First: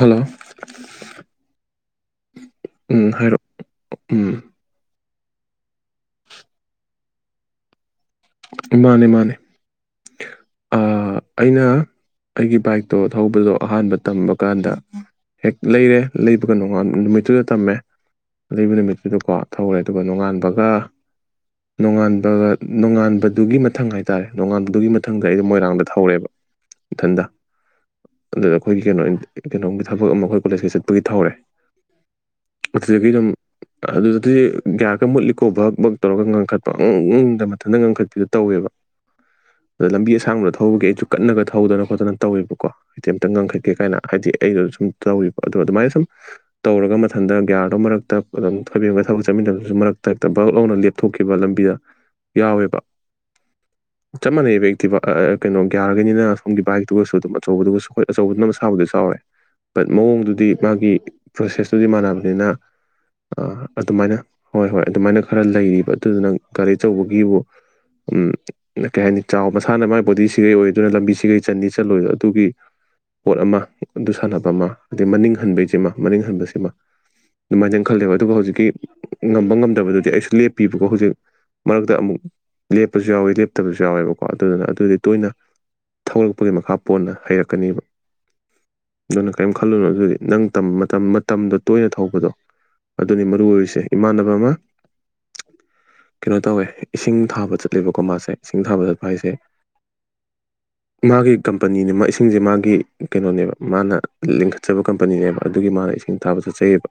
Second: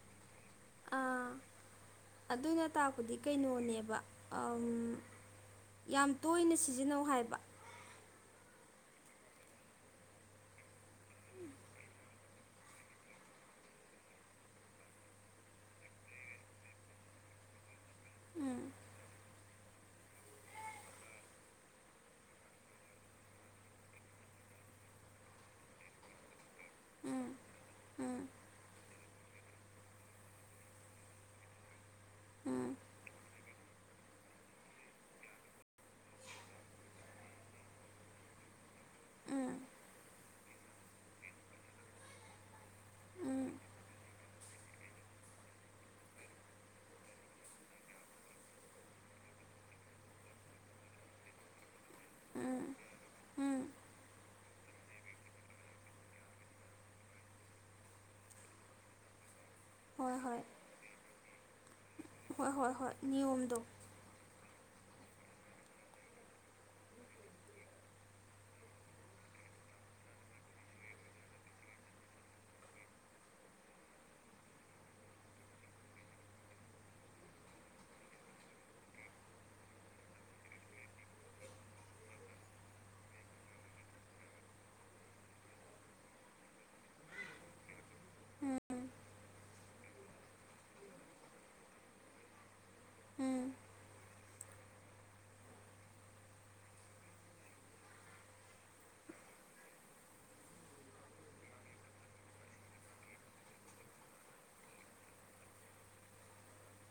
hello ꯑꯥ ꯑꯗꯨꯅ ꯎꯝ ꯇꯥꯛꯄꯗꯤ ꯍꯥꯏꯔꯛꯑꯣ ꯀꯩꯅꯣꯅꯦꯕ ꯎꯝ ꯑꯝ ꯌꯥꯝ ꯇꯣꯏꯅ ꯁꯤꯖꯤꯟꯅꯧ ꯍꯥꯏꯕ ꯃꯥꯟꯅꯦ ꯃꯥꯟꯅꯦ ꯑ ꯑꯩꯅ ꯑꯩꯒꯤ ꯕꯥꯏꯛꯇꯣ ꯊꯧꯕꯗꯣ ꯑꯍꯥꯟꯕ ꯇꯝꯕ ꯀꯥꯟꯗ ꯍꯦꯛ ꯂꯩꯔꯦ ꯂꯩꯕꯒ ꯅꯣꯡꯉꯥꯟ ꯅꯨꯃꯤꯠꯇꯨꯗ ꯇꯝꯃꯦ ꯎꯝ ꯂꯩꯕ ꯅꯨꯃꯤꯠꯇꯨꯗꯀꯣ ꯊꯧꯔꯦ ꯑꯗꯨꯒ ꯅꯣꯉꯥꯟꯕꯒ ꯅꯣꯡꯉꯥꯟꯕꯒ ꯅꯣꯉꯥꯟꯕ ꯑꯗꯨꯒꯤ ꯃꯊꯪ ꯍꯥꯏꯇꯥꯔꯦ ꯅꯣꯡꯉꯥꯟꯕꯨꯗꯨꯒꯤ ꯃꯊꯪꯗ ꯑꯩꯗꯣ ꯃꯣꯏꯔꯥꯡꯗ ꯊꯧꯔꯦꯕ ꯏꯊꯟꯗ ꯎꯝ ꯎꯝ ꯑꯗꯨꯗ ꯑꯩꯈꯣꯏꯒꯤ ꯀꯩꯅꯣ ꯀꯩꯅꯣꯝꯒꯤ ꯊꯕꯛ ꯑꯃ ꯑꯩꯈꯣꯏ ꯀꯣꯂꯦꯖꯀ ꯆꯠꯄꯒꯤ ꯊꯧꯔꯦ ꯎꯝ ꯑꯗꯨꯗꯒꯤ ꯑꯗꯨꯝ ꯑꯗꯨꯗꯗꯤ ꯒꯤ꯭ꯔꯗꯣ ꯃꯨꯠꯂꯤꯈꯣꯠꯄ ꯕꯛ ꯕꯛ ꯇꯧꯔꯒ ꯉꯥꯡꯈꯠꯄꯗ ꯃꯊꯟꯇ ꯉꯥꯡꯈꯠꯄꯤꯗꯣ ꯇꯧꯋꯦꯕ ꯑꯗ ꯂꯝꯕꯤ ꯑꯁꯥꯡꯕꯗ ꯊꯧꯕꯒꯤ ꯑꯩꯁꯨ ꯀꯟꯅꯒ ꯊꯧꯗꯅ ꯈꯣꯠꯇꯅ ꯇꯧꯋꯦꯕꯀꯣ ꯗꯤ ꯑꯝꯇ ꯎꯝ ꯎꯝ ꯉꯥꯡꯈꯠꯀꯦ ꯀꯥꯏꯅ ꯍꯥꯏꯗꯤ ꯑꯩꯅ ꯁꯨꯝ ꯇꯧꯋꯦꯕ ꯑꯗꯣ ꯑꯗꯨꯃꯥꯏꯅ ꯁꯨꯝ ꯇꯧꯔꯒ ꯃꯊꯟꯗ ꯒ꯭ꯌꯥꯔꯗꯣ ꯃꯔꯛꯇꯥ ꯑꯗꯨꯝ [unintelligible] ꯊꯕꯛ ꯆꯠꯃꯤꯟꯅꯕꯗꯨꯁꯨ ꯃꯔꯛꯇꯥ ꯍꯦꯛꯇꯥ ꯕꯛ ꯂꯧꯅ ꯂꯦꯞ ꯊꯣꯛꯈꯤꯕ ꯂꯝꯕꯤꯗ ꯎꯝ ꯌꯥꯎꯋꯦꯕ ꯎꯝ ꯆꯞ ꯃꯥꯟꯅꯩꯕ ꯑꯛꯇꯤꯕ ꯑꯥ ꯀꯩꯅꯣ ꯒ꯭ꯌꯥꯔꯒꯤꯅꯤꯅ ꯁꯣꯝꯒꯤ ꯕꯥꯏꯛꯇꯨꯒꯁꯨ ꯑꯗꯨꯝ ꯑꯆꯧꯕꯗꯨꯒꯁꯨ ꯍꯣꯏ ꯑꯆꯧꯕꯗꯨꯅ ꯃꯥꯁꯕꯨꯗꯤ ꯆꯥꯎꯋꯦ ꯕꯠ ꯍꯣꯏ ꯍꯣꯏ ꯃꯑꯣꯡꯗꯨꯗꯤ ꯃꯥꯒꯤ ꯄ꯭ꯔꯣꯁꯦꯁꯇꯨꯗꯤ ꯃꯥꯟꯅꯕꯅꯤꯅ ꯍꯣꯏ ꯍꯣꯏ ꯍꯣꯏ ꯑꯥ ꯅꯤꯌꯣꯝꯗꯣ ꯑꯗꯨꯃꯥꯏꯅ ꯍꯣꯏ ꯍꯣꯏ ꯑꯗꯨꯃꯥꯏꯅ ꯈꯔ ꯂꯩꯔꯤꯕ ꯑꯗꯨꯗꯨꯅ ꯒꯥꯔꯤ ꯑꯆꯧꯕꯒꯤꯕꯨ ꯎꯝ ꯑꯗ ꯀꯩ ꯍꯥꯏꯅꯤ ꯆꯥꯎ ꯃꯁꯥꯅ ꯃꯥꯏ ꯕꯣꯗꯤꯁꯤꯒꯩ ꯑꯣꯏ ꯑꯗꯨꯅ ꯂꯝꯕꯤꯁꯤꯒꯩ ꯆꯟꯅꯤ ꯆꯠꯂꯣꯏ ꯑꯗꯨꯒꯤ ꯄꯣꯠ ꯑꯃ ꯑꯗꯨ ꯁꯥꯟꯅꯕ ꯑꯃ ꯑꯗꯩ ꯃꯅꯤꯡ ꯍꯟꯕꯩꯖꯤꯃꯥ ꯃꯅꯤꯡ ꯍꯟꯕꯁꯤꯃꯥ ꯑꯗꯨꯃꯥꯏꯟꯗꯤ ꯑꯩꯟ ꯈꯜꯂꯦꯕ ꯑꯗꯨꯒ ꯍꯧꯖꯤꯛꯀꯤ ꯉꯝꯕ ꯉꯝꯗꯕꯗꯨꯗꯤ ꯑꯩꯁꯨ ꯂꯦꯞꯄꯤꯕꯀꯣ ꯍꯧꯖꯤꯛ ꯃꯔꯛꯇꯥ ꯑꯃꯨꯛ ꯂꯦꯞꯄꯁꯨ ꯌꯥꯎꯋꯤ ꯂꯦꯞꯇꯕꯁꯨ ꯌꯥꯎꯋꯦꯕꯀꯣ ꯑꯗꯨꯗꯨꯅ ꯑꯗꯨꯗꯤ ꯇꯣꯏꯅ ꯊꯧꯔꯛꯄꯒꯤ ꯃꯈꯥ ꯄꯣꯟꯅ ꯍꯩꯔꯛꯀꯥꯅꯦꯕ ꯎꯝ ꯑꯗꯨꯅ ꯀꯔꯤꯝ ꯈꯜꯂꯨꯅꯣ ꯑꯗꯨꯗꯤ ꯅꯪ ꯇꯝ ꯃꯇꯝ ꯃꯇꯝꯗꯣ ꯇꯣꯏꯅ ꯊꯧꯕꯗꯣ ꯑꯗꯨꯅꯤ ꯃꯔꯨ ꯎꯝ ꯑꯣꯏꯔꯤꯁꯦ ꯏꯃꯥꯟꯅꯕ ꯑꯃ ꯀꯩꯅꯣ ꯇꯧꯋꯦ ꯏꯁꯤꯡ ꯊꯥꯕ ꯆꯠꯂꯦꯕꯀꯣ ꯃꯥꯁꯦ ꯏꯁꯤꯡ ꯊꯥꯕ ꯆꯠꯄ ꯍꯥꯏꯁꯦ ꯃꯥꯒꯤ ꯀꯝꯄꯅꯤꯅꯦ ꯃꯥ ꯏꯁꯤꯡꯖꯦ ꯃꯥꯒꯤ ꯀꯩꯅꯣꯅꯦꯕ ꯃꯥꯅ ꯂꯤꯡꯈꯠꯆꯕ ꯀꯝꯄꯅꯤꯅꯦꯕ ꯑꯗꯨꯒꯤ ꯃꯥꯅ ꯏꯁꯤꯡ ꯊꯥꯕ ꯆꯠꯆꯩꯌꯦꯕ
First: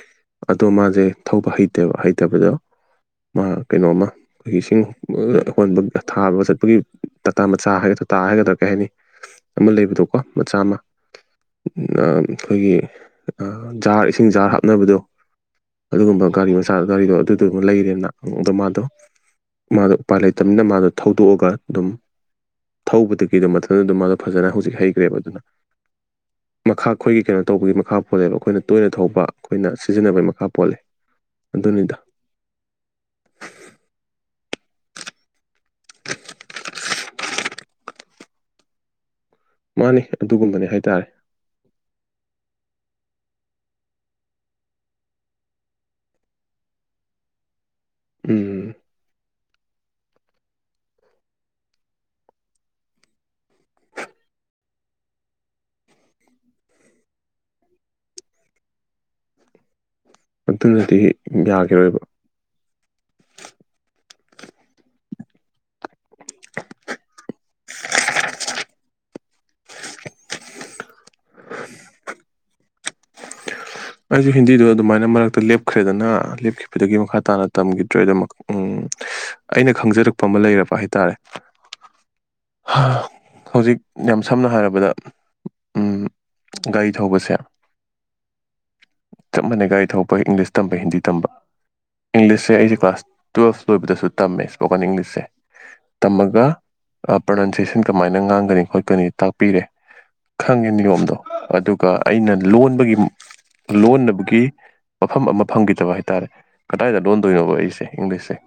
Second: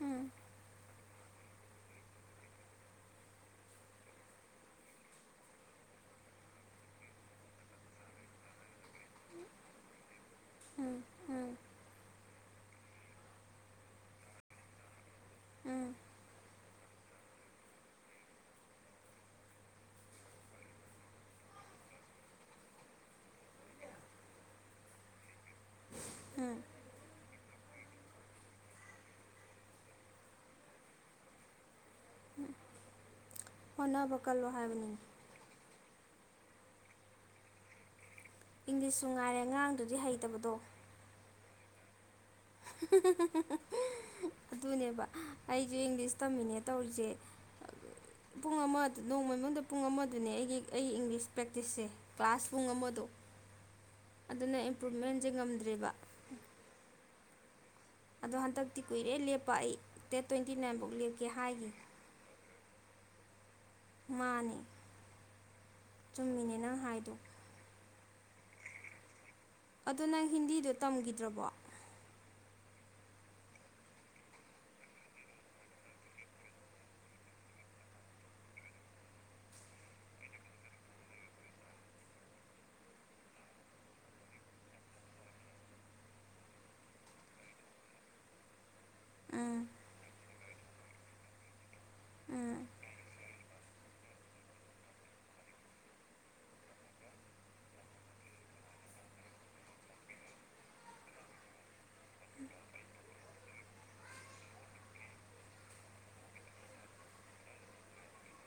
ꯎꯝ ꯑꯗꯣ ꯃꯥꯖꯦ ꯊꯧꯕ ꯍꯩꯇꯦꯕ ꯍꯩꯇꯕꯗꯣ ꯃꯥ ꯀꯩꯅꯣꯝꯃ ꯑꯈꯣꯏꯒꯤ ꯏꯁꯤꯡ [unintelligible] ꯍꯣꯟꯕ ꯊꯥꯕ ꯆꯠꯄꯒꯤ ꯇꯇꯥ ꯃꯆꯥ ꯍꯥꯏꯒꯗ꯭ꯔꯥ ꯇꯥ ꯍꯥꯏꯒꯗ꯭ꯔꯥ ꯀꯩ ꯍꯥꯏꯅꯤ ꯑꯃ ꯂꯩꯕꯗꯣꯀꯣ ꯃꯆꯥ ꯑꯃ ꯎꯝ ꯎꯝ ꯑꯥ ꯑꯩꯈꯣꯏꯒꯤ ꯑꯥ ꯖꯥꯔ ꯏꯁꯤꯡ ꯖꯥꯔ ꯍꯥꯞꯅꯕꯗꯣ ꯎꯝ ꯑꯗꯨꯒꯨꯝꯕ ꯒꯥꯔꯤ ꯁꯥꯜ ꯒꯥꯔꯤꯗꯣ ꯑꯗꯨꯗꯨꯃꯥ ꯂꯩꯔꯦꯅ ꯑꯗꯣ ꯃꯥꯗꯣ ꯃꯥꯗꯣ ꯎꯄꯥꯏ ꯂꯩꯇꯝꯅꯤꯅ ꯃꯥꯗꯣ ꯊꯧꯗꯣꯛꯑꯒ ꯑꯗꯨꯝ ꯊꯧꯕꯗꯒꯤ ꯑꯗꯨꯝ ꯃꯊꯟꯗ ꯑꯗꯨꯝ ꯃꯥꯗꯣ ꯐꯖꯅ ꯍꯧꯖꯤꯛ ꯍꯩꯒ꯭ꯔꯦꯕ ꯑꯗꯨꯅ ꯎꯝ ꯈꯥ ꯑꯩꯈꯣꯏꯒꯤ ꯀꯩꯅꯣ ꯇꯧꯕꯒꯤ ꯃꯈꯥ ꯄꯣꯜꯂꯦꯕ ꯑꯩꯈꯣꯏꯅ ꯇꯣꯏꯅ ꯊꯧꯕ ꯑꯩꯈꯣꯏꯅ ꯁꯤꯖꯤꯟꯅꯕꯒꯤ ꯃꯈꯥ ꯄꯣꯜꯂꯦ ꯑꯗꯨꯅꯤꯗ ꯎꯝ ꯍꯣꯠꯅꯕ ꯀꯜꯂꯣ ꯍꯥꯏꯕꯅꯤ [unintelligible] ꯏꯪꯂꯤꯁꯁꯨ ꯉꯥꯏꯔꯦ ꯉꯥꯡꯗꯔꯥꯗꯤ ꯃꯥꯅꯤ ꯍꯩꯇꯕꯗꯣ ꯑꯗꯨꯒꯨꯝꯕꯅꯦ ꯍꯥꯏꯇꯥꯔꯦ ꯑꯗꯨꯅꯦꯕ ꯑꯩꯖꯨ ꯏꯪꯂꯤꯁ ꯇꯝꯃꯤꯅꯦ ꯇꯧꯔꯤꯖꯦ ꯄꯨꯡ ꯎꯝ ꯑꯃ ꯅꯣꯡꯃꯥ ꯃꯅꯨꯡꯗ ꯄꯨꯡ ꯑꯃꯗꯨꯅꯦ ꯑꯩꯒꯤ ꯑꯩꯒꯤ ꯏꯪꯂꯤꯁ ꯄ꯭ꯔꯦꯛꯇꯤꯁꯁꯦ ꯀ꯭ꯂꯥꯁ ꯄꯨꯡ ꯑꯃꯗꯣ ꯑꯗꯨꯅ ꯏꯝꯄ꯭ꯔꯨꯚꯃꯦꯟꯖꯦ ꯉꯝꯗ꯭ꯔꯦꯕ ꯑꯗꯣ ꯍꯟꯗꯛꯇꯤ ꯀꯨꯏꯔꯦ ꯂꯦꯞꯄ ꯑꯩ ꯗꯦꯠ ꯇ꯭ꯋꯦꯟꯇꯤ ꯅꯥꯏꯟꯕꯨꯛ ꯑꯗꯨꯅꯗꯤ ꯂꯦꯞꯀꯦ ꯍꯥꯏꯒꯤ ꯌꯥꯈꯤꯔꯣꯏꯕ ꯃꯥꯅꯦ ꯆꯨꯝꯃꯤꯅꯦ ꯅꯪ ꯍꯥꯏꯗꯣ ꯑꯗꯣ ꯅꯪ ꯍꯤꯟꯗꯤꯗꯣ ꯇꯝꯒꯤꯗ꯭ꯔꯥꯕꯣ [unintelligible] ꯑꯩꯖꯨ ꯍꯤꯟꯗꯤꯗꯣ ꯑꯗꯨꯃꯥꯏꯅ ꯃꯔꯛꯇꯥ ꯂꯦꯞꯈ꯭ꯔꯦꯗꯅ ꯂꯦꯞꯈꯤꯕꯗꯒꯤ ꯃꯈꯥ ꯇꯥꯅ ꯇꯝꯒꯤꯗ꯭ꯔꯦ ꯑꯗꯨꯃꯛ ꯎꯝ ꯑꯩꯅ ꯈꯪꯖꯔꯛꯄ ꯑꯃ ꯂꯩꯔꯕ ꯍꯥꯏꯇꯥꯔꯦ ꯍꯥ ꯍꯧꯖꯤꯛ ꯌꯥꯝ ꯁꯝꯅ ꯍꯥꯏꯔꯕꯗ ꯎꯝ ꯒꯥꯔꯤ ꯊꯧꯕꯁꯦ ꯆꯞ ꯎꯝ ꯃꯥꯟꯅꯩ ꯒꯥꯔꯤ ꯊꯧꯄꯒ ꯏꯪꯂꯤꯁ ꯇꯝꯕ ꯍꯤꯟꯗꯤ ꯇꯝꯕ ꯏꯪꯂꯤꯁꯁꯦ ꯎꯝ ꯑꯩꯖꯦ ꯀ꯭ꯂꯥꯁ ꯇꯨꯌꯦꯜꯞ ꯂꯣꯏꯕꯗꯁꯨ ꯇꯝꯃꯦ ꯁ꯭ꯄꯣꯀꯟ ꯏꯪꯂꯤꯁꯁꯦ ꯇꯝꯃꯒ ꯑꯥ ꯄ꯭ꯔꯣꯅꯟꯁꯤꯑꯦꯁꯟ ꯀꯃꯥꯏꯅ ꯉꯥꯡꯒꯅꯤ ꯈꯣꯠꯀꯥꯅꯤ ꯇꯥꯛꯄꯤꯔꯦ ꯈꯪꯉꯤ ꯅꯤꯌꯣꯝꯗꯣ ꯑꯗꯨꯒ ꯑꯩꯅ ꯂꯣꯟꯕꯒꯤ ꯂꯣꯟꯅꯕꯒꯤ ꯃꯐꯝ ꯑꯃ ꯐꯪꯈꯤꯗꯕ ꯍꯥꯏꯇꯥꯔꯦ ꯀꯗꯥꯏꯗ ꯂꯣꯟꯗꯣꯏꯅꯣꯕ ꯑꯩꯁꯦ ꯏꯪꯂꯤꯁꯁꯦ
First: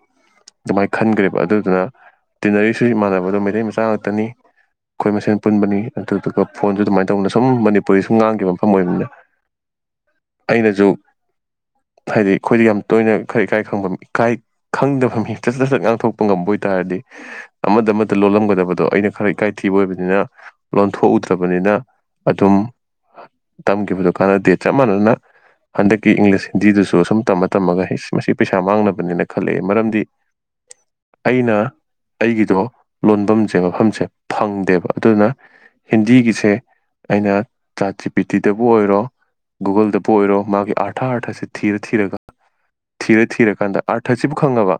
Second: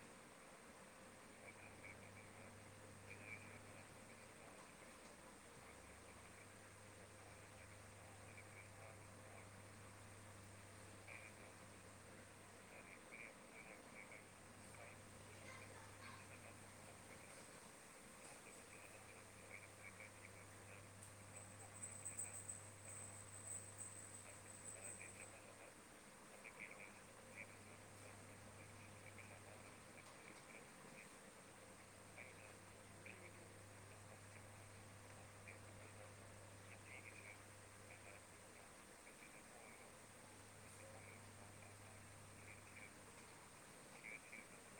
ꯑꯗꯨꯃꯥꯏꯅ ꯈꯟꯈ꯭ꯔꯦꯕ ꯑꯗꯨꯗꯨꯅ ꯇꯤꯟꯅꯔꯤꯁꯨ ꯃꯥꯟꯅꯕꯗꯣ ꯃꯩꯇꯩ ꯃꯆꯥ ꯉꯥꯛꯇꯅꯤ ꯑꯩꯈꯣꯏ ꯃꯁꯦꯟ ꯄꯨꯟꯕꯅꯤ ꯑꯗꯨꯗꯨꯒ ꯐꯣꯟꯁꯨ ꯑꯗꯨꯃꯥꯏꯅ ꯇꯧꯗꯅ ꯁꯨꯝ ꯃꯅꯤꯄꯨꯔꯤꯁꯨ ꯉꯥꯡꯈꯤꯕ ꯃꯐꯝ ꯑꯣꯏꯕꯅꯤꯅ ꯑꯩꯅꯁꯨ ꯍꯥꯏꯗꯤ ꯑꯩꯈꯣꯏꯗ ꯌꯥꯝ ꯇꯣꯏꯅ ꯈꯔ ꯏꯀꯥꯏ ꯈꯪꯐꯝ ꯏꯀꯥꯏ ꯈꯪꯗꯕ ꯃꯤ ꯆ ꯁꯠ ꯆꯠꯆꯠ ꯉꯥꯡꯊꯣꯛꯄ ꯉꯝꯕ ꯑꯣꯏꯇꯥꯥꯔꯗꯤ ꯑꯃꯗ ꯑꯃꯗ ꯂꯣꯜꯂꯝꯒꯗꯕꯗꯣ ꯑꯩꯅ ꯈꯔ ꯏꯀꯥꯏꯊꯤꯕ ꯑꯣꯏꯕꯅꯤꯅ ꯂꯣꯟꯊꯣꯛꯎꯗ꯭ꯔꯕꯅꯤꯅ ꯑꯗꯨꯝ ꯇꯝꯈꯤꯕꯗꯨ ꯀꯥꯟꯗ ꯗꯦꯠ ꯆꯞ ꯃꯥꯟꯅꯅ ꯍꯟꯗꯛꯀꯤ ꯏꯪꯂꯤꯁ ꯍꯤꯟꯗꯤꯗꯨꯁꯨ ꯁꯁꯨꯝ ꯇꯝꯃ ꯇꯝꯃꯒ ꯃꯁꯤ ꯄꯩꯁꯥ ꯃꯥꯡꯅꯕꯅꯦꯅ ꯈꯜꯂꯛꯑꯦ ꯃꯔꯝꯗꯤ [inaudible] ꯑꯩꯅ ꯑꯩꯒꯤꯗꯣ ꯂꯣꯟꯐꯝꯁꯦ ꯃꯐꯝꯁꯦ ꯐꯪꯗꯦꯕ ꯑꯗꯨꯅ ꯍꯤꯟꯗꯤꯒꯤꯁꯦ ꯑꯩꯅ ꯆꯥꯇꯤ ꯄꯤꯇꯤꯗꯕꯨ ꯑꯣꯏꯔꯣ ꯒꯨꯒꯜꯗꯕꯨ ꯑꯣꯏꯔꯣ ꯃꯥꯒꯤ ꯑꯥꯔꯊ ꯑꯥꯔꯊ ꯑꯁꯤꯦ ꯊꯤꯔ ꯊꯤꯔꯒ ꯊꯤꯔ ꯊꯤꯔꯀꯥꯟꯗ ꯑꯥꯔꯊ ꯑꯁꯤꯕꯨ ꯈꯪꯉꯕ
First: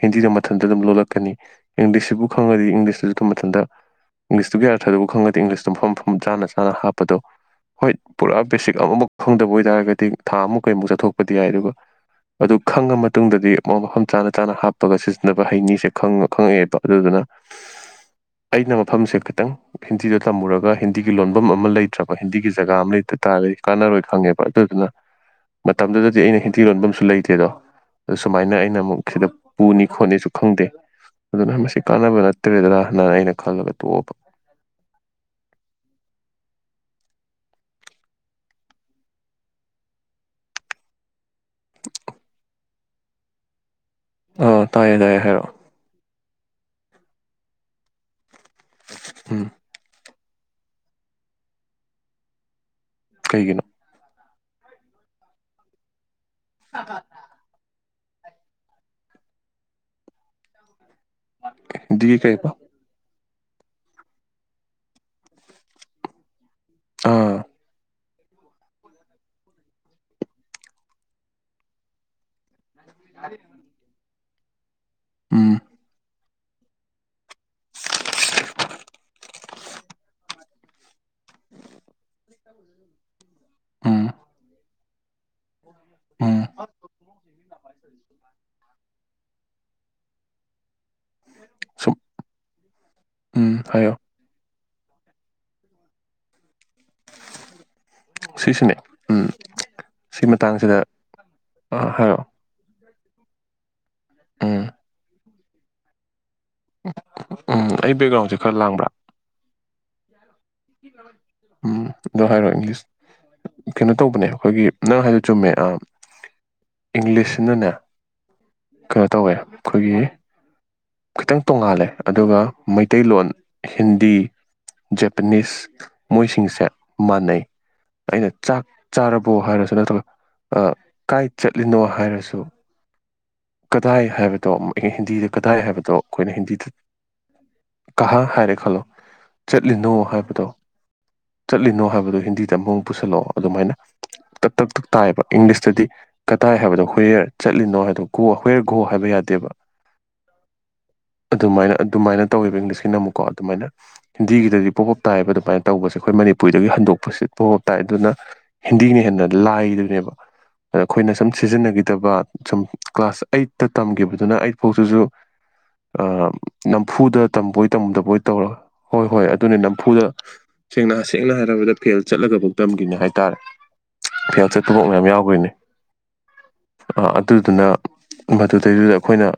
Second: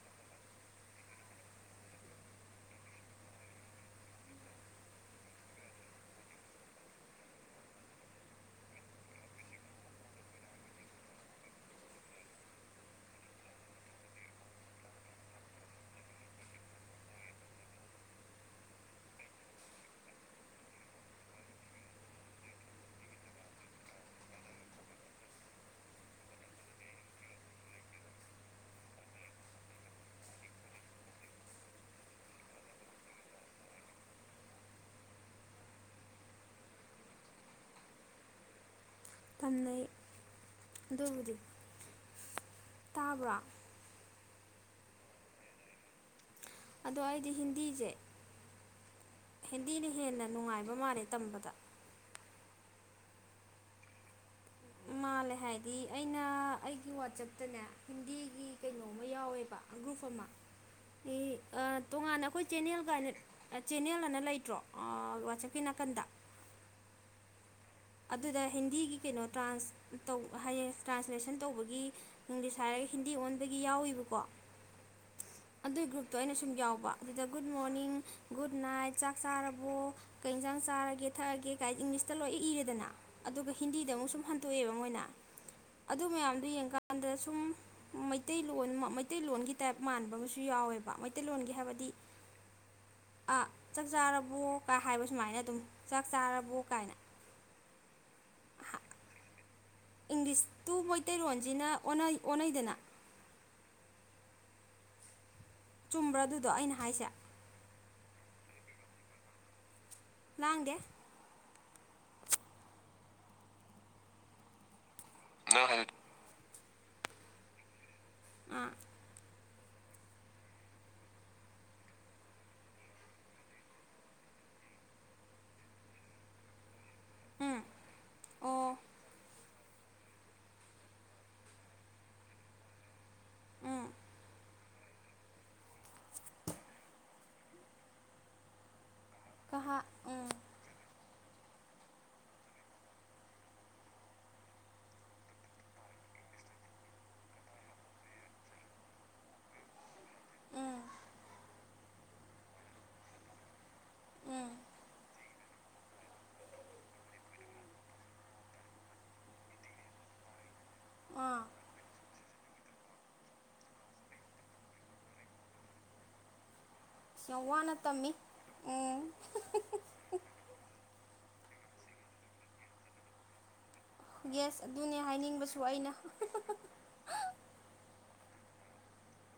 ꯍꯤꯟꯗꯤꯗ ꯃꯊꯟꯇ ꯑꯗꯨꯝ ꯂꯣꯜꯂꯛꯀꯅꯤ ꯏꯪꯂꯤꯁꯁꯤꯕꯨ ꯈꯪꯉꯗꯤ ꯏꯪꯂꯤꯁꯇꯁꯨ ꯑꯗꯨꯝ ꯃꯊꯟꯇ ꯏꯪꯂꯤꯁꯇꯨꯒꯤ ꯑꯥꯔꯊꯗꯨꯕꯨ ꯈꯪꯉꯗꯤ ꯏꯪꯂꯤꯁꯇꯨ ꯃꯐꯝ ꯃꯐꯝ ꯆꯥꯅ ꯆꯥꯅ ꯍꯥꯞꯄꯗꯣ ꯍꯣꯏ ꯄꯨꯔꯥ ꯕꯦꯁꯤꯛ ꯑꯃꯨꯛ ꯐꯪꯗꯕ ꯑꯣꯏꯇꯥꯔꯒꯗꯤ ꯊꯥ ꯑꯃꯨꯛ ꯀꯩꯃꯨꯛ ꯆꯠꯊꯣꯛꯄꯗꯤ ꯌꯥꯏ ꯑꯗꯨꯒ ꯑꯗꯨ ꯈꯪꯉ ꯃꯇꯨꯡꯗꯗꯤ ꯃꯨꯣꯏ ꯃꯐꯝ ꯆꯥꯅ ꯆꯥꯅ ꯍꯥꯞꯄꯒ ꯁꯤꯖꯤꯟꯅꯕ ꯍꯩꯅꯤꯁꯦ ꯈꯪꯉꯛꯑꯦꯕ ꯑꯗꯨꯗꯨꯅ ꯑꯩꯅ ꯃꯐꯝꯁꯦ ꯈꯤꯇꯪ ꯍꯤꯟꯗꯤꯗ ꯇꯝꯃꯨꯔꯒ ꯍꯤꯟꯗꯤꯒꯤ ꯂꯣꯟꯐꯝ ꯑꯃ ꯂꯩꯇ꯭ꯔꯕ ꯍꯤꯟꯗꯤꯒꯤ ꯖꯒꯥ ꯑꯃ ꯂꯩꯇ ꯇꯥꯔꯗꯤ ꯀꯥꯟꯅꯔꯣꯏ ꯈꯪꯉꯦꯕ ꯑꯗꯨꯗꯨꯅ ꯃꯇꯝꯗꯨꯗꯗꯤ ꯑꯩꯅ ꯍꯤꯟꯊꯤ ꯂꯣꯟꯐꯝꯁꯨ ꯂꯩꯇꯦꯗꯣ ꯑ ꯁꯨꯃꯥꯏꯅ ꯑꯩꯅ ꯑꯃꯨꯛ ꯁꯤꯈꯤꯗ ꯄꯨꯅꯤ ꯈꯣꯠꯅꯤꯁꯨ ꯈꯪꯗꯦ ꯑꯗꯨꯅ ꯃꯁꯤ ꯀꯥꯟꯅꯕ ꯅꯠꯇ꯭ꯔꯦꯗꯅ ꯍꯅ ꯑꯩꯅ ꯈꯜꯂꯒ ꯇꯣꯛꯑꯕ ꯊꯝꯅꯩ ꯑꯗꯨꯕꯨꯗꯤ ꯇꯥꯕ꯭ꯔꯥ ꯑ ꯇꯥꯏꯌꯦ ꯇꯥꯏꯌꯦ ꯍꯥꯏꯔꯛꯑꯣ ꯑꯗꯣ ꯑꯩꯗꯤ ꯍꯤꯟꯗꯤꯁꯦ ꯎꯝ ꯍꯤꯟꯗꯤꯅ ꯍꯦꯟꯅ ꯅꯨꯡꯉꯥꯏꯕ ꯃꯥꯜꯂꯦ ꯇꯝꯕꯗ ꯀꯩꯒꯤꯅꯣ ꯃꯥꯜꯂꯦ ꯍꯥꯏꯗꯤ ꯑꯩꯅ ꯑꯩꯒꯤ ꯋꯥꯆꯞꯇꯅꯦ ꯍꯤꯟꯗꯤꯒꯤ ꯀꯩꯅꯣꯃ ꯌꯥꯎꯋꯦꯕ ꯑꯒ꯭ꯔꯨꯞ ꯑꯃ ꯍꯤꯟꯗꯤꯒꯤ ꯇꯣꯉꯥꯟꯅ ꯑꯩꯈꯣꯏ ꯀꯩꯕ ꯆꯦꯟꯅꯦꯜ ꯀꯥꯏꯅ ꯆꯦꯟꯅꯦꯜ ꯑꯅ ꯂꯩꯇ꯭ꯔꯣ ꯋꯥꯆꯞꯀꯤ ꯅꯥꯀꯟꯗ ꯑꯥ ꯑꯗꯨꯗ ꯍꯤꯟꯗꯤꯒꯤ ꯀꯩꯅꯣ ꯇ꯭ꯔꯥꯟ ꯇꯧ ꯍꯥꯏꯌꯦ ꯇ꯭ꯔꯥꯟꯁꯂꯦꯁꯟ ꯇꯧꯕꯒꯤ ꯏꯪꯂꯤꯁ ꯍꯥꯏꯔꯒ ꯍꯤꯟꯗꯤ ꯑꯣꯟꯕꯒꯤ ꯌꯥꯎꯋꯕꯀꯣ ꯎꯝ ꯑꯗꯨꯒꯤ ꯒ꯭ꯔꯨꯞ ꯑꯗꯣ ꯑꯩꯅ ꯁꯨꯝ ꯌꯥꯎꯕ ꯑꯗꯨꯗ ꯒꯨꯗ ꯃꯣꯔꯅꯤꯡ ꯒꯨꯗ ꯅꯥꯏꯠ ꯆꯥꯛ ꯆꯥꯔꯕꯣ ꯀꯩ ꯌꯦꯟꯁꯥꯡ ꯆꯥꯔꯒꯦ ꯊꯛꯑꯒꯦ ꯀꯥꯏ ꯏꯪꯂꯤꯁꯇ ꯂꯣꯏ ꯏꯔꯦ ꯗꯅ ꯑꯗꯨꯒ ꯍꯤꯟꯗꯤꯗ ꯎꯝ ꯑꯃꯨꯛ ꯁꯨꯝ ꯍꯟꯇꯣꯛꯑꯦꯕ ꯃꯣꯏꯅ ꯑꯗꯨ ꯎꯝ ꯃꯌꯥꯝꯗꯨ ꯌꯦꯡꯀꯀꯥꯟꯗ ꯁꯨꯝ ꯃꯩꯇꯩꯂꯣꯟ ꯃꯩꯇꯩꯂꯣꯟꯒꯤ ꯇꯥꯏꯞ ꯃꯥꯟꯕ ꯑꯃꯁꯨ ꯌꯥꯎꯋꯦꯕ ꯃꯩꯇꯩꯂꯣꯟꯒꯤ ꯍꯥꯏꯕꯗꯤ ꯁꯨꯝ ꯑꯥ ꯎꯝ ꯆꯥꯛ ꯍꯥꯏꯌꯣ ꯆꯥꯔꯕꯣ ꯀ ꯍꯥꯏꯕ ꯁꯨꯃꯥꯏꯅ ꯑꯗꯨꯝ ꯆꯥꯛ ꯆꯥꯔꯕꯣ ꯀꯥꯏꯅ ꯁꯤꯁꯨꯅꯦ ꯎꯝ ꯁꯤ ꯏꯪꯂꯤꯁꯇꯨ ꯃꯇꯥꯡꯁꯤꯗ ꯃꯩꯇꯩꯔꯣꯟꯁꯤꯅ ꯍꯥꯏꯔꯛꯑꯣ ꯑꯣꯟꯅꯩꯗꯅ ꯎꯝ ꯆꯨꯝꯕ꯭ꯔꯥ ꯑꯗꯨꯗꯣ ꯑꯩꯅ ꯍꯥꯏꯁꯦ [inaudible] ꯑꯩ ꯕꯦꯛꯒ꯭ꯔꯥꯎꯟꯁꯦ ꯈꯔ ꯂꯥꯡꯕ꯭ꯔꯥ ꯂꯥꯡꯗꯦ ꯎꯝ ꯑꯗꯨ ꯍꯥꯏꯔꯛꯑꯒꯦ ꯀꯩꯅꯣ ꯇꯧꯕꯅꯦ ꯑꯩꯈꯣꯏꯒꯤ ꯅꯪ ꯍꯥꯏꯗꯣ ꯆꯨꯝꯃꯦ ꯅꯪ ꯑꯥ ꯍꯥꯏ ꯏꯪꯂꯤꯁꯁꯤꯅꯅꯦ ꯑꯝ ꯀꯩꯅꯣ ꯇꯧꯋꯦ ꯑꯩꯈꯣꯏꯒꯤ ꯈꯤꯇꯪ ꯇꯣꯡꯉꯥꯜꯂꯦ ꯑꯗꯨꯒ ꯃꯩꯇꯩꯂꯣꯟ ꯍꯤꯟꯗꯤ ꯖꯄꯥꯟꯅꯤꯁ ꯃꯣꯏꯁꯤꯡꯁꯦ ꯃꯥꯟꯅꯩ ꯎꯝ ꯑꯩꯅ ꯆꯥꯛ ꯑꯣ ꯆꯥꯔꯕꯣ ꯍꯥꯏꯔꯁꯨ ꯅꯠꯇ꯭ꯔꯒ ꯑꯥ ꯀꯥꯏ ꯆꯠꯂꯤꯅꯣ ꯍꯥꯏꯔꯁꯨ ꯎꯝ ꯀꯗꯥꯏ ꯍꯥꯏꯕꯗꯣ ꯍꯤꯟꯗꯤꯗ ꯀꯗꯥꯏ ꯍꯥꯏꯕꯗꯣ ꯑꯩꯈꯣꯏꯅ ꯍꯤꯟꯗꯤꯗ ꯀꯍ ꯍꯥꯏꯔꯦ ꯈꯜꯂꯣ ꯀꯍꯥ ꯆꯠꯂꯤꯅꯣ ꯎꯝ ꯍꯥꯏꯕꯗꯣ ꯆꯠꯂꯤꯅꯣ ꯍꯥꯏꯕꯗꯨ ꯍꯤꯟꯗꯤꯗ ꯃꯨꯛ ꯄꯨꯁꯜꯂꯛꯑꯣ ꯑꯗꯨꯃꯥꯏꯅ ꯇꯛ ꯇꯛ ꯇꯛ ꯇꯥꯏꯕ ꯏꯪꯂꯤꯁꯇꯗꯤ ꯀꯗꯥꯏ ꯍꯥꯏꯕꯗꯣ ꯍꯌꯦ꯭ꯔ ꯆꯠꯂꯤꯅꯣ ꯍꯥꯏꯗꯣ ꯒꯣ ꯍ꯭ꯋꯦꯔ ꯒꯣ ꯍꯥꯏꯕ ꯌꯥꯗꯦꯕ ꯎꯝ ꯑꯗꯨꯃꯥꯏꯅ ꯑꯗꯨꯃꯥꯏꯅ ꯇꯧꯋꯦꯕ ꯏꯪꯂꯤꯁꯀꯤꯅ ꯑꯃꯨꯛꯀꯣ ꯑꯗꯨꯃꯥꯏꯅ ꯎꯝ ꯍꯤꯟꯗꯤꯒꯤꯗꯗꯤ ꯄꯣꯞ ꯄꯣꯞ ꯇꯥꯏꯑꯕ ꯑꯗꯨꯃꯥꯏꯅ ꯇꯧꯕꯁꯦ ꯑꯩꯈꯣꯏ ꯃꯅꯤꯄꯨꯔꯤꯗꯒꯤ ꯍꯟꯗꯣꯛꯄꯁꯦ ꯄꯣꯞ ꯄꯣꯞ ꯇꯥꯏ ꯑꯗꯨꯅ ꯍꯤꯟꯗꯤꯅ ꯍꯦꯟꯅ ꯂꯥꯏꯕꯅꯦꯕ ꯑꯗꯥ ꯑꯩꯈꯣꯏꯅ ꯁꯨꯝ ꯑꯥ ꯁꯤꯖꯤꯟꯅꯈꯤꯗꯕ ꯁꯨꯝ ꯀ꯭ꯂꯥꯁ ꯑꯩꯠꯇ ꯇꯝꯈꯤꯕꯗꯨꯅ ꯑꯩꯠ ꯐꯥꯎꯁꯤꯁꯨ ꯑꯥ ꯅꯝꯐꯨꯗ ꯑꯁ ꯌꯥꯝ ꯇꯝꯕꯣꯏ ꯋꯥꯅ ꯇꯝꯃꯤ ꯇꯝꯗꯕꯣꯏ ꯇꯧꯔ ꯍꯣꯏ ꯎꯝ ꯍꯣꯏ ꯑꯗꯨꯅꯦ ꯅꯝꯐꯨꯗ ꯁꯦꯡꯅ ꯁꯦꯡꯅ ꯍꯥꯏꯔꯕꯗ ꯐꯦꯜ ꯆꯠꯂꯒꯐꯧ ꯇꯝꯒꯤꯅꯦ ꯍꯥꯏꯇꯥꯔꯦ ꯐꯦꯜ ꯌꯦꯁ ꯆꯠꯄꯐꯥꯎ ꯑꯗꯨꯅꯦ ꯍꯥꯏꯅꯤꯡꯕꯁꯨ ꯑꯩꯅ ꯑꯥ ꯑꯗꯨꯗꯨꯅ ꯃꯗꯨꯗꯩꯗꯨꯗ ꯑꯩꯈꯣꯏꯅ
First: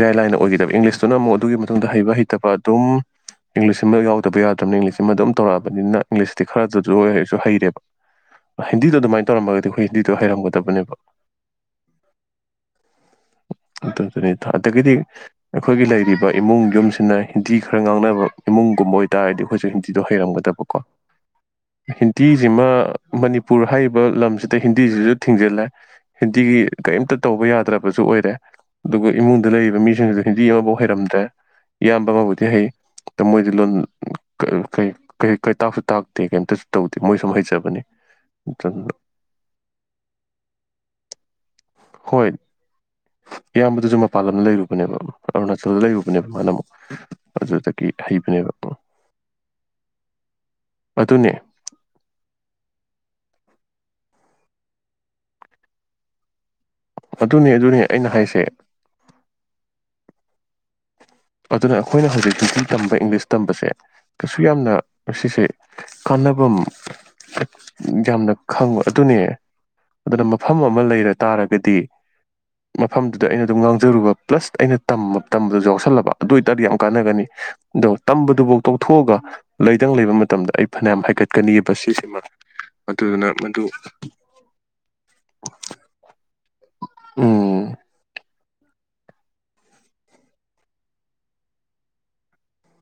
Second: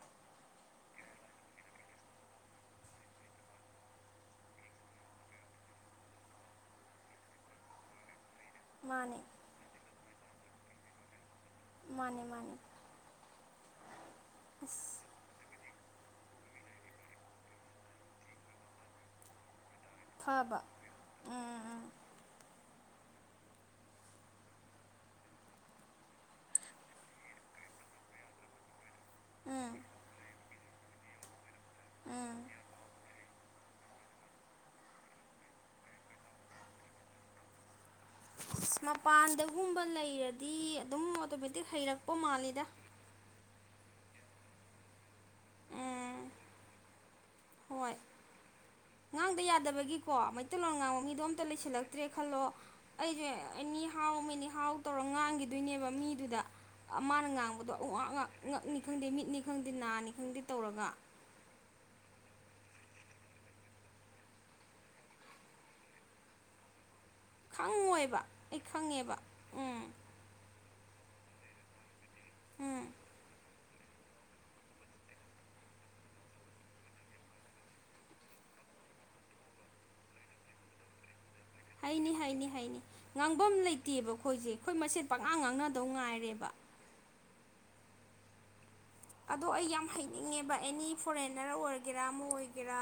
ꯏꯔꯥꯏ ꯂꯥꯏꯅ ꯑꯣꯏꯈꯤꯗꯕ ꯏꯪꯂꯤꯁꯇꯨꯅ ꯑꯃꯨꯛ ꯑꯗꯨꯒꯤ ꯃꯇꯨꯡꯗ ꯍꯩꯕ ꯍꯩꯇꯕ ꯑꯗꯨꯝ ꯏꯪꯂꯤꯁꯁꯤꯃ ꯌꯥꯎꯗꯕ ꯌꯥꯗ꯭ꯔꯃꯦ ꯏꯪꯂꯤꯁꯁꯤꯃ ꯑꯗꯨꯝ ꯇꯧꯔꯛꯑꯕꯅꯤꯅ ꯏꯪꯂꯤꯁꯇꯤ ꯈꯔꯗ ꯑꯗꯨ ꯑꯣꯏꯔꯁꯨ ꯍꯩꯔꯦꯕ ꯍꯤꯟꯗꯤꯗꯣ ꯃꯥꯅꯦ ꯑꯗꯨꯃꯥꯏꯅ ꯇꯧꯔꯝꯃꯒꯗꯤ ꯑꯩꯈꯣꯏ ꯍꯤꯟꯗꯤꯗꯣ ꯍꯩꯔꯝꯒꯗꯕꯅꯦꯕ ꯃꯥꯅꯦ ꯃꯥꯅꯦ ꯑꯗꯨꯗꯨꯅꯦꯗ ꯑꯗꯒꯤꯗꯤ ꯑꯁ ꯑꯩꯈꯣꯏꯒꯤ ꯂꯩꯔꯤꯕ ꯏꯃꯨꯡ ꯌꯨꯝꯁꯤꯅ ꯍꯤꯟꯗꯤ ꯈꯔ ꯉꯥꯡꯅꯕ ꯏꯃꯨꯡꯒꯨꯝꯕ ꯑꯣꯏꯇꯥꯔꯗꯤ ꯑꯩꯈꯣꯏꯁꯨ ꯍꯤꯟꯗꯤ ꯗꯣ ꯐꯕ ꯍꯩꯔꯝꯒꯗꯕꯀꯣ ꯎꯝ ꯎꯝ ꯍꯤꯟꯇꯤꯁꯤꯃ ꯃꯅꯤꯄꯨꯔ ꯍꯥꯏꯔꯤꯕ ꯂꯝꯁꯤꯗ ꯍꯤꯟꯗꯤꯁꯤꯁꯨ ꯊꯤꯡꯖꯤꯜꯂꯦ ꯍꯤꯟꯗꯤꯒꯤ ꯀꯔꯤꯝꯇ ꯇꯧꯕ ꯌꯥꯗ꯭ꯔꯕꯁꯨ ꯑꯣꯏꯔꯦ ꯑꯗꯨꯒ ꯏꯃꯨꯡꯗ ꯎꯝ ꯂꯩꯔꯤꯕ ꯃꯤꯁꯤꯡꯁꯨ ꯍꯤꯟꯗꯤ ꯑꯃꯐꯥꯎ ꯍꯩꯔꯝꯗ꯭ꯔꯦ ꯏꯌꯥꯝꯕ ꯎꯝ ꯑꯃꯕꯨꯗꯤ ꯍꯩ ꯑꯗꯨ ꯃꯣꯏꯗꯤ ꯂꯣꯟ ꯀꯩ [unintelligible] ꯀ ꯀꯩꯝꯇꯁꯨ ꯇꯥꯛꯁꯨ ꯇꯥꯛꯇꯦ ꯀꯩꯝꯇꯁꯨ ꯇꯧꯗꯦ ꯃꯣꯏꯁꯨꯝ ꯍꯩꯖꯕꯅꯤ ꯑꯁ ꯑꯗꯨꯅ ꯃꯄꯥꯟꯗꯒꯨꯝꯕ ꯂꯩꯔꯗꯤ ꯑꯗꯨꯝ ꯑꯣꯇꯣꯃꯦꯇꯤꯛ ꯍꯩꯔꯛꯄ ꯃꯥꯜꯂꯤꯗ ꯏꯌꯥꯝꯕꯗꯁꯨ ꯃꯄꯥꯟ ꯂꯝꯗ ꯂꯩꯔꯨꯕꯅꯦꯕ ꯑꯔꯨꯅꯥꯆꯜꯗ ꯂꯩꯔꯨꯕꯅꯦꯕ ꯎꯝ ꯃꯥꯅ ꯑꯃꯨꯛ ꯑꯗꯨꯗꯒꯤ ꯍꯣꯏ ꯍꯩꯕꯅꯦꯕ ꯉꯥꯡꯗ ꯌꯥꯗꯕꯒꯤꯀꯣ ꯃꯩꯇꯩꯂꯣꯟ ꯉꯥꯡꯕ ꯃꯤꯗꯣ ꯑꯗꯨꯅꯦ ꯑꯝꯇ ꯂꯩꯁꯤꯜꯂꯛ ꯇ꯭ꯔꯦ ꯈꯜꯂꯣ ꯑꯩꯁꯦ ꯑꯦꯅꯤ ꯍꯥꯎ ꯃꯦꯅꯤ ꯍꯥꯎ ꯇꯧꯔ ꯉꯥꯡꯈꯤꯗꯣꯏꯅꯦꯕ ꯃꯤꯗꯨꯗ ꯃꯥꯅ ꯑꯗꯨꯅꯦ ꯉꯥꯡꯕꯗꯣ ꯑꯗꯨꯅꯦ ꯑꯝ ꯑꯥ ꯑꯩꯅ ꯑꯝ ꯑꯥꯥꯥꯥ ꯍꯥꯏꯁꯦ ꯉꯛꯅꯤ ꯈꯪꯗꯦ ꯃꯤꯠꯅꯤ ꯈꯪꯗꯦ ꯅꯥꯅꯤ ꯈꯪꯗꯦ ꯇꯧꯔꯒ ꯑꯗꯨꯅ ꯑꯩꯈꯣꯏꯅ ꯍꯧꯖꯤꯛ ꯍꯤꯟꯗꯤ ꯇꯝꯕ ꯏꯪꯂꯤꯁ ꯇꯝꯕꯁꯦ ꯀꯩꯁꯨ ꯌꯥꯝꯅ ꯁꯤꯁꯦ ꯀꯥꯟꯅꯚꯝ ꯈꯪꯉꯣꯏꯕ ꯌꯥꯝꯅ ꯑꯩ ꯈꯪꯕ ꯈꯪꯉꯦꯕ ꯑꯗꯨꯅꯦ ꯎꯝ ꯑꯗꯨꯅ ꯃꯐꯝ ꯑꯃ ꯂꯩꯔ ꯇꯥꯔꯒꯗꯤ ꯎꯝ ꯃꯐꯝꯗꯨꯗ ꯑꯩꯅ ꯑꯗꯨꯝ ꯉꯥꯡꯖꯔꯨꯕ ꯄ꯭ꯂꯁ ꯑꯩꯅ ꯇꯝꯕ ꯇꯝꯕꯗꯁꯨ ꯌꯥꯎꯁꯜꯂꯕ ꯑꯗꯨ ꯑꯣꯏꯇꯥꯔꯗꯤ ꯌꯥꯝ ꯀꯥꯟꯅꯒꯅꯤ ꯑꯗꯣ ꯇꯝꯕꯗꯨꯐꯥꯎ ꯇꯣꯛꯊꯣꯛꯑꯒ ꯂꯩꯇꯪ ꯂꯩꯕ ꯃꯇꯝꯗ ꯑꯩ ꯐꯅꯌꯥꯝ ꯍꯥꯏꯀꯠ ꯍꯥꯏꯅꯤ ꯍꯥꯏꯅꯤ ꯍꯥꯏꯅꯤ ꯉꯥꯡꯐꯝ ꯃꯗꯨ ꯂꯩꯇꯦꯕ ꯑꯩꯈꯣꯏꯁꯦ ꯑꯩꯈꯣꯏ ꯃꯁꯦꯠ ꯄꯥꯛꯉ ꯉꯥꯡꯅꯗꯧ ꯉꯥꯏꯔꯦꯕ ꯎꯝ ꯑꯗꯣ ꯑꯩ ꯌꯥꯝ ꯍꯩꯅꯤꯡꯉꯦꯕ ꯑꯦꯅꯤ ꯐꯣꯔꯦꯟꯅꯔ ꯑꯣꯏꯔꯒꯦꯔꯥ ꯑꯃ ꯑꯣꯏꯒꯦꯔꯥ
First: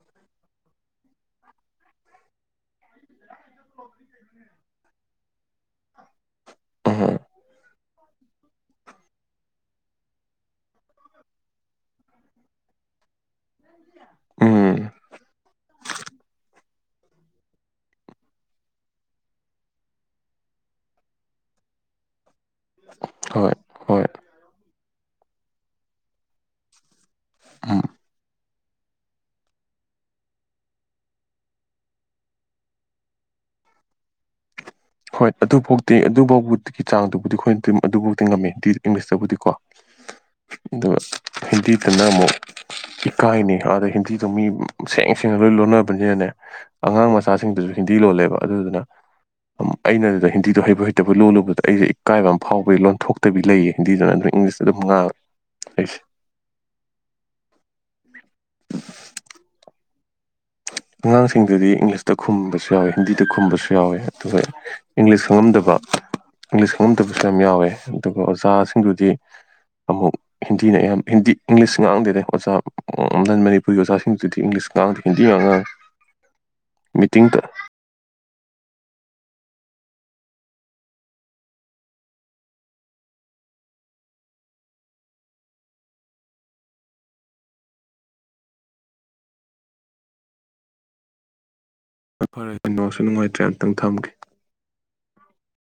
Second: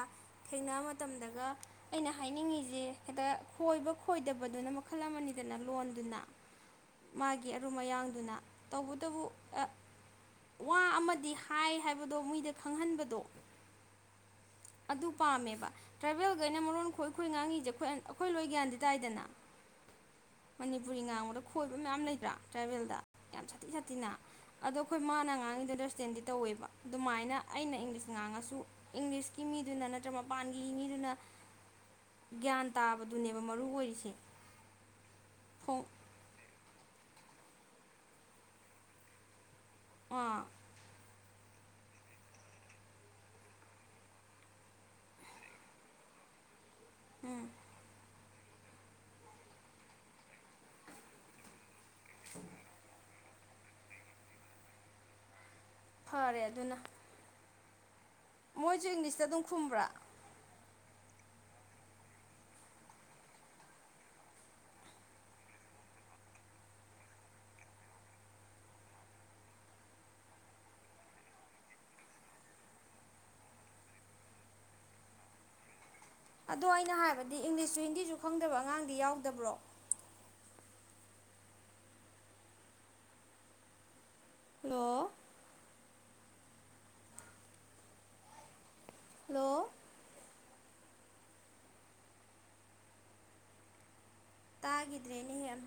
ꯊꯦꯡꯅꯕ ꯃꯇꯝꯗꯒ ꯑꯩꯅ ꯍꯥꯏꯅꯤꯡꯉꯤꯁꯦ ꯍꯦꯛꯇ ꯈꯣꯏꯕ ꯈꯣꯏꯗꯕꯗꯨꯅ ꯃꯈꯜ ꯑꯃꯅꯤꯗꯅ ꯂꯣꯟꯗꯨꯅ ꯑꯍ ꯃꯥꯒꯤ ꯑꯔꯨꯝ ꯑꯌꯥꯡꯗꯨꯅ ꯇꯧꯕꯇꯕꯨ ꯑ ꯋꯥ ꯑꯃ ꯗꯤ ꯍꯥꯏ ꯍꯥꯏꯕꯗꯣ ꯃꯣꯏꯗ ꯈꯪꯍꯟꯕꯗꯣ ꯎꯝ ꯑꯗꯨ ꯄꯥꯝꯃꯦꯕ ꯇ꯭ꯔꯥꯚꯦꯜꯈꯩꯅ ꯃꯔꯣꯟ ꯈꯣꯏ ꯑꯩꯈꯣꯏ ꯉꯥꯡꯉꯤꯁꯦ ꯑꯩ ꯑꯩꯈꯣꯏ ꯂꯣꯏ ꯒ꯭ꯌꯥꯟꯗꯤ ꯇꯥꯏꯗꯅ ꯃꯅꯤꯄꯨꯔꯤ ꯉꯥꯡꯕꯗ ꯈꯣꯏꯕ ꯃꯌꯥꯝ ꯂꯩꯇꯔꯥ ꯇ꯭ꯔꯥꯏꯚꯦꯜꯗ ꯌꯥꯝ ꯍꯣꯏ ꯁꯥꯊꯤ ꯍꯣꯏ ꯁꯥꯊꯤꯅ ꯑꯗꯣ ꯑꯩꯈꯣꯏ ꯃꯥꯅ ꯑꯉꯥꯡꯉꯩꯗꯣ ꯑꯟꯗꯔꯁꯇꯦꯟꯗꯤ ꯇꯧꯋꯦꯕ ꯑꯗꯨꯃꯥꯏꯅ ꯑꯩꯅ ꯎꯝ ꯏꯪꯂꯤꯁ ꯉꯥꯡꯉꯁꯨ ꯏꯪꯂꯤꯁꯀꯤ ꯃꯤꯗꯨꯅ ꯅꯠꯇ꯭ꯔꯒ ꯃꯄꯥꯟꯒꯤ ꯃꯤꯗꯨꯅ ꯒ꯭ꯌꯥꯟ ꯇꯥꯕꯗꯨꯅꯦꯕ ꯃꯔꯨ ꯑꯣꯏꯔꯤꯁꯦ ꯍꯣꯏ ꯑꯗꯨ ꯐꯣꯡ ꯐꯥꯎꯗꯤ ꯑꯗꯨꯐꯥꯎꯕꯒꯤ ꯆꯥꯡꯗꯨꯕꯨꯗꯤ ꯑꯩꯈꯣꯏꯅ ꯑꯗꯨꯝ ꯑꯗꯨꯐꯥꯎꯗꯤ ꯉꯝꯃꯦꯗꯤ ꯏꯪꯂꯤꯁꯇꯕꯨꯗꯤ ꯀꯣ ꯑꯥ ꯑꯗꯨꯒ ꯍꯤꯟꯗꯤꯇꯅ ꯑꯃꯨꯛ ꯏꯀꯥꯏꯅꯩ ꯍꯥꯏꯕ ꯑꯗ ꯍꯤꯟꯗꯤꯗꯣ ꯃꯤ ꯁꯦꯡ ꯁꯦꯡꯅ ꯂꯣꯏ ꯂꯣꯟꯅꯕꯅꯤꯅꯅꯦ ꯑꯉꯥꯡ ꯎꯝ ꯃꯆꯥꯁꯤꯡꯗꯨꯁꯨ ꯍꯤꯟꯗꯤ ꯂꯣꯜꯂꯦꯕ ꯑꯗꯨꯗꯨꯅ ꯑꯩꯅꯗꯨꯗ ꯍꯤꯟꯗꯤꯗꯣ ꯍꯩꯕꯨ ꯍꯩꯇꯕ ꯂꯣꯜꯂꯨꯕꯗ ꯑꯩꯁꯦ ꯏꯀꯥꯏꯕ ꯑꯃ ꯐꯥꯎꯕꯒꯤ ꯂꯣꯟꯊꯣꯛ ꯐꯠꯇꯕꯤ ꯂꯩꯌꯦ ꯍꯤꯟꯗꯤꯗꯨꯗꯅ ꯅꯠꯇ꯭ꯔꯒ ꯏꯪꯂꯤꯁꯇ ꯑꯗꯨꯝ ꯉꯥꯡꯔꯦ ꯑꯩꯁꯦ ꯐꯔꯦ ꯑꯗꯨꯅ ꯃꯣꯏꯁꯨ ꯏꯪꯂꯤꯁꯇ ꯑꯗꯨꯝ ꯈꯨꯝꯕ꯭ꯔꯥ ꯑꯉꯥꯡꯁꯤꯡꯗꯨꯗꯤ ꯏꯪꯂꯤꯁꯇ ꯈꯨꯝꯕꯁꯨ ꯌꯥꯎꯋꯦ ꯍꯤꯟꯗꯤꯗ ꯈꯨꯝꯕꯁꯨ ꯌꯥꯎꯋꯦ ꯑꯗꯨꯒ ꯏꯪꯂꯤꯁ ꯈꯪꯉꯝꯗꯕ ꯏꯪꯂꯤꯁ ꯈꯪꯉꯝꯗꯕꯁꯨ ꯌꯥꯝ ꯌꯥꯎꯋꯦ ꯑꯗꯨꯒ ꯑꯣꯖꯥꯁꯤꯡꯗꯨꯗꯤ ꯑꯃꯨꯛ ꯍꯤꯟꯗꯤꯅ ꯑꯌꯥꯝꯕ ꯍꯤꯟꯗꯤ ꯏꯪꯂꯤꯁ ꯉꯥꯡꯗꯦꯗꯦ ꯑꯣꯖꯥ ꯅꯟ ꯃꯅꯤꯄꯨꯔꯤ ꯑꯣꯖꯥꯁꯤꯡꯗꯨꯗꯤ ꯏꯪꯂꯤꯁ ꯉꯥꯡꯗꯦ ꯍꯤꯟꯗꯤ ꯉꯥꯛ ꯉꯥꯛꯉꯦ ꯑꯗꯣ ꯑꯩꯅ ꯍꯥꯏꯕꯗꯤ ꯏꯪꯂꯤꯁꯁꯨ ꯍꯤꯟꯗꯤꯁꯨ ꯈꯪꯗꯕ ꯑꯉꯥꯡꯗꯤ ꯌꯥꯎꯗꯕ꯭ꯔꯣ ꯍꯂꯣ ꯍꯜꯂꯣ ꯍꯣꯏ ꯅꯦꯠꯋꯥꯛꯁꯨ ꯅꯨꯡꯉꯥꯏꯇ꯭ꯔꯦ ꯑꯝꯇꯪ ꯊꯝꯒꯦ ꯇꯥꯈꯤꯗ꯭ꯔꯦꯅꯦꯍꯦꯝ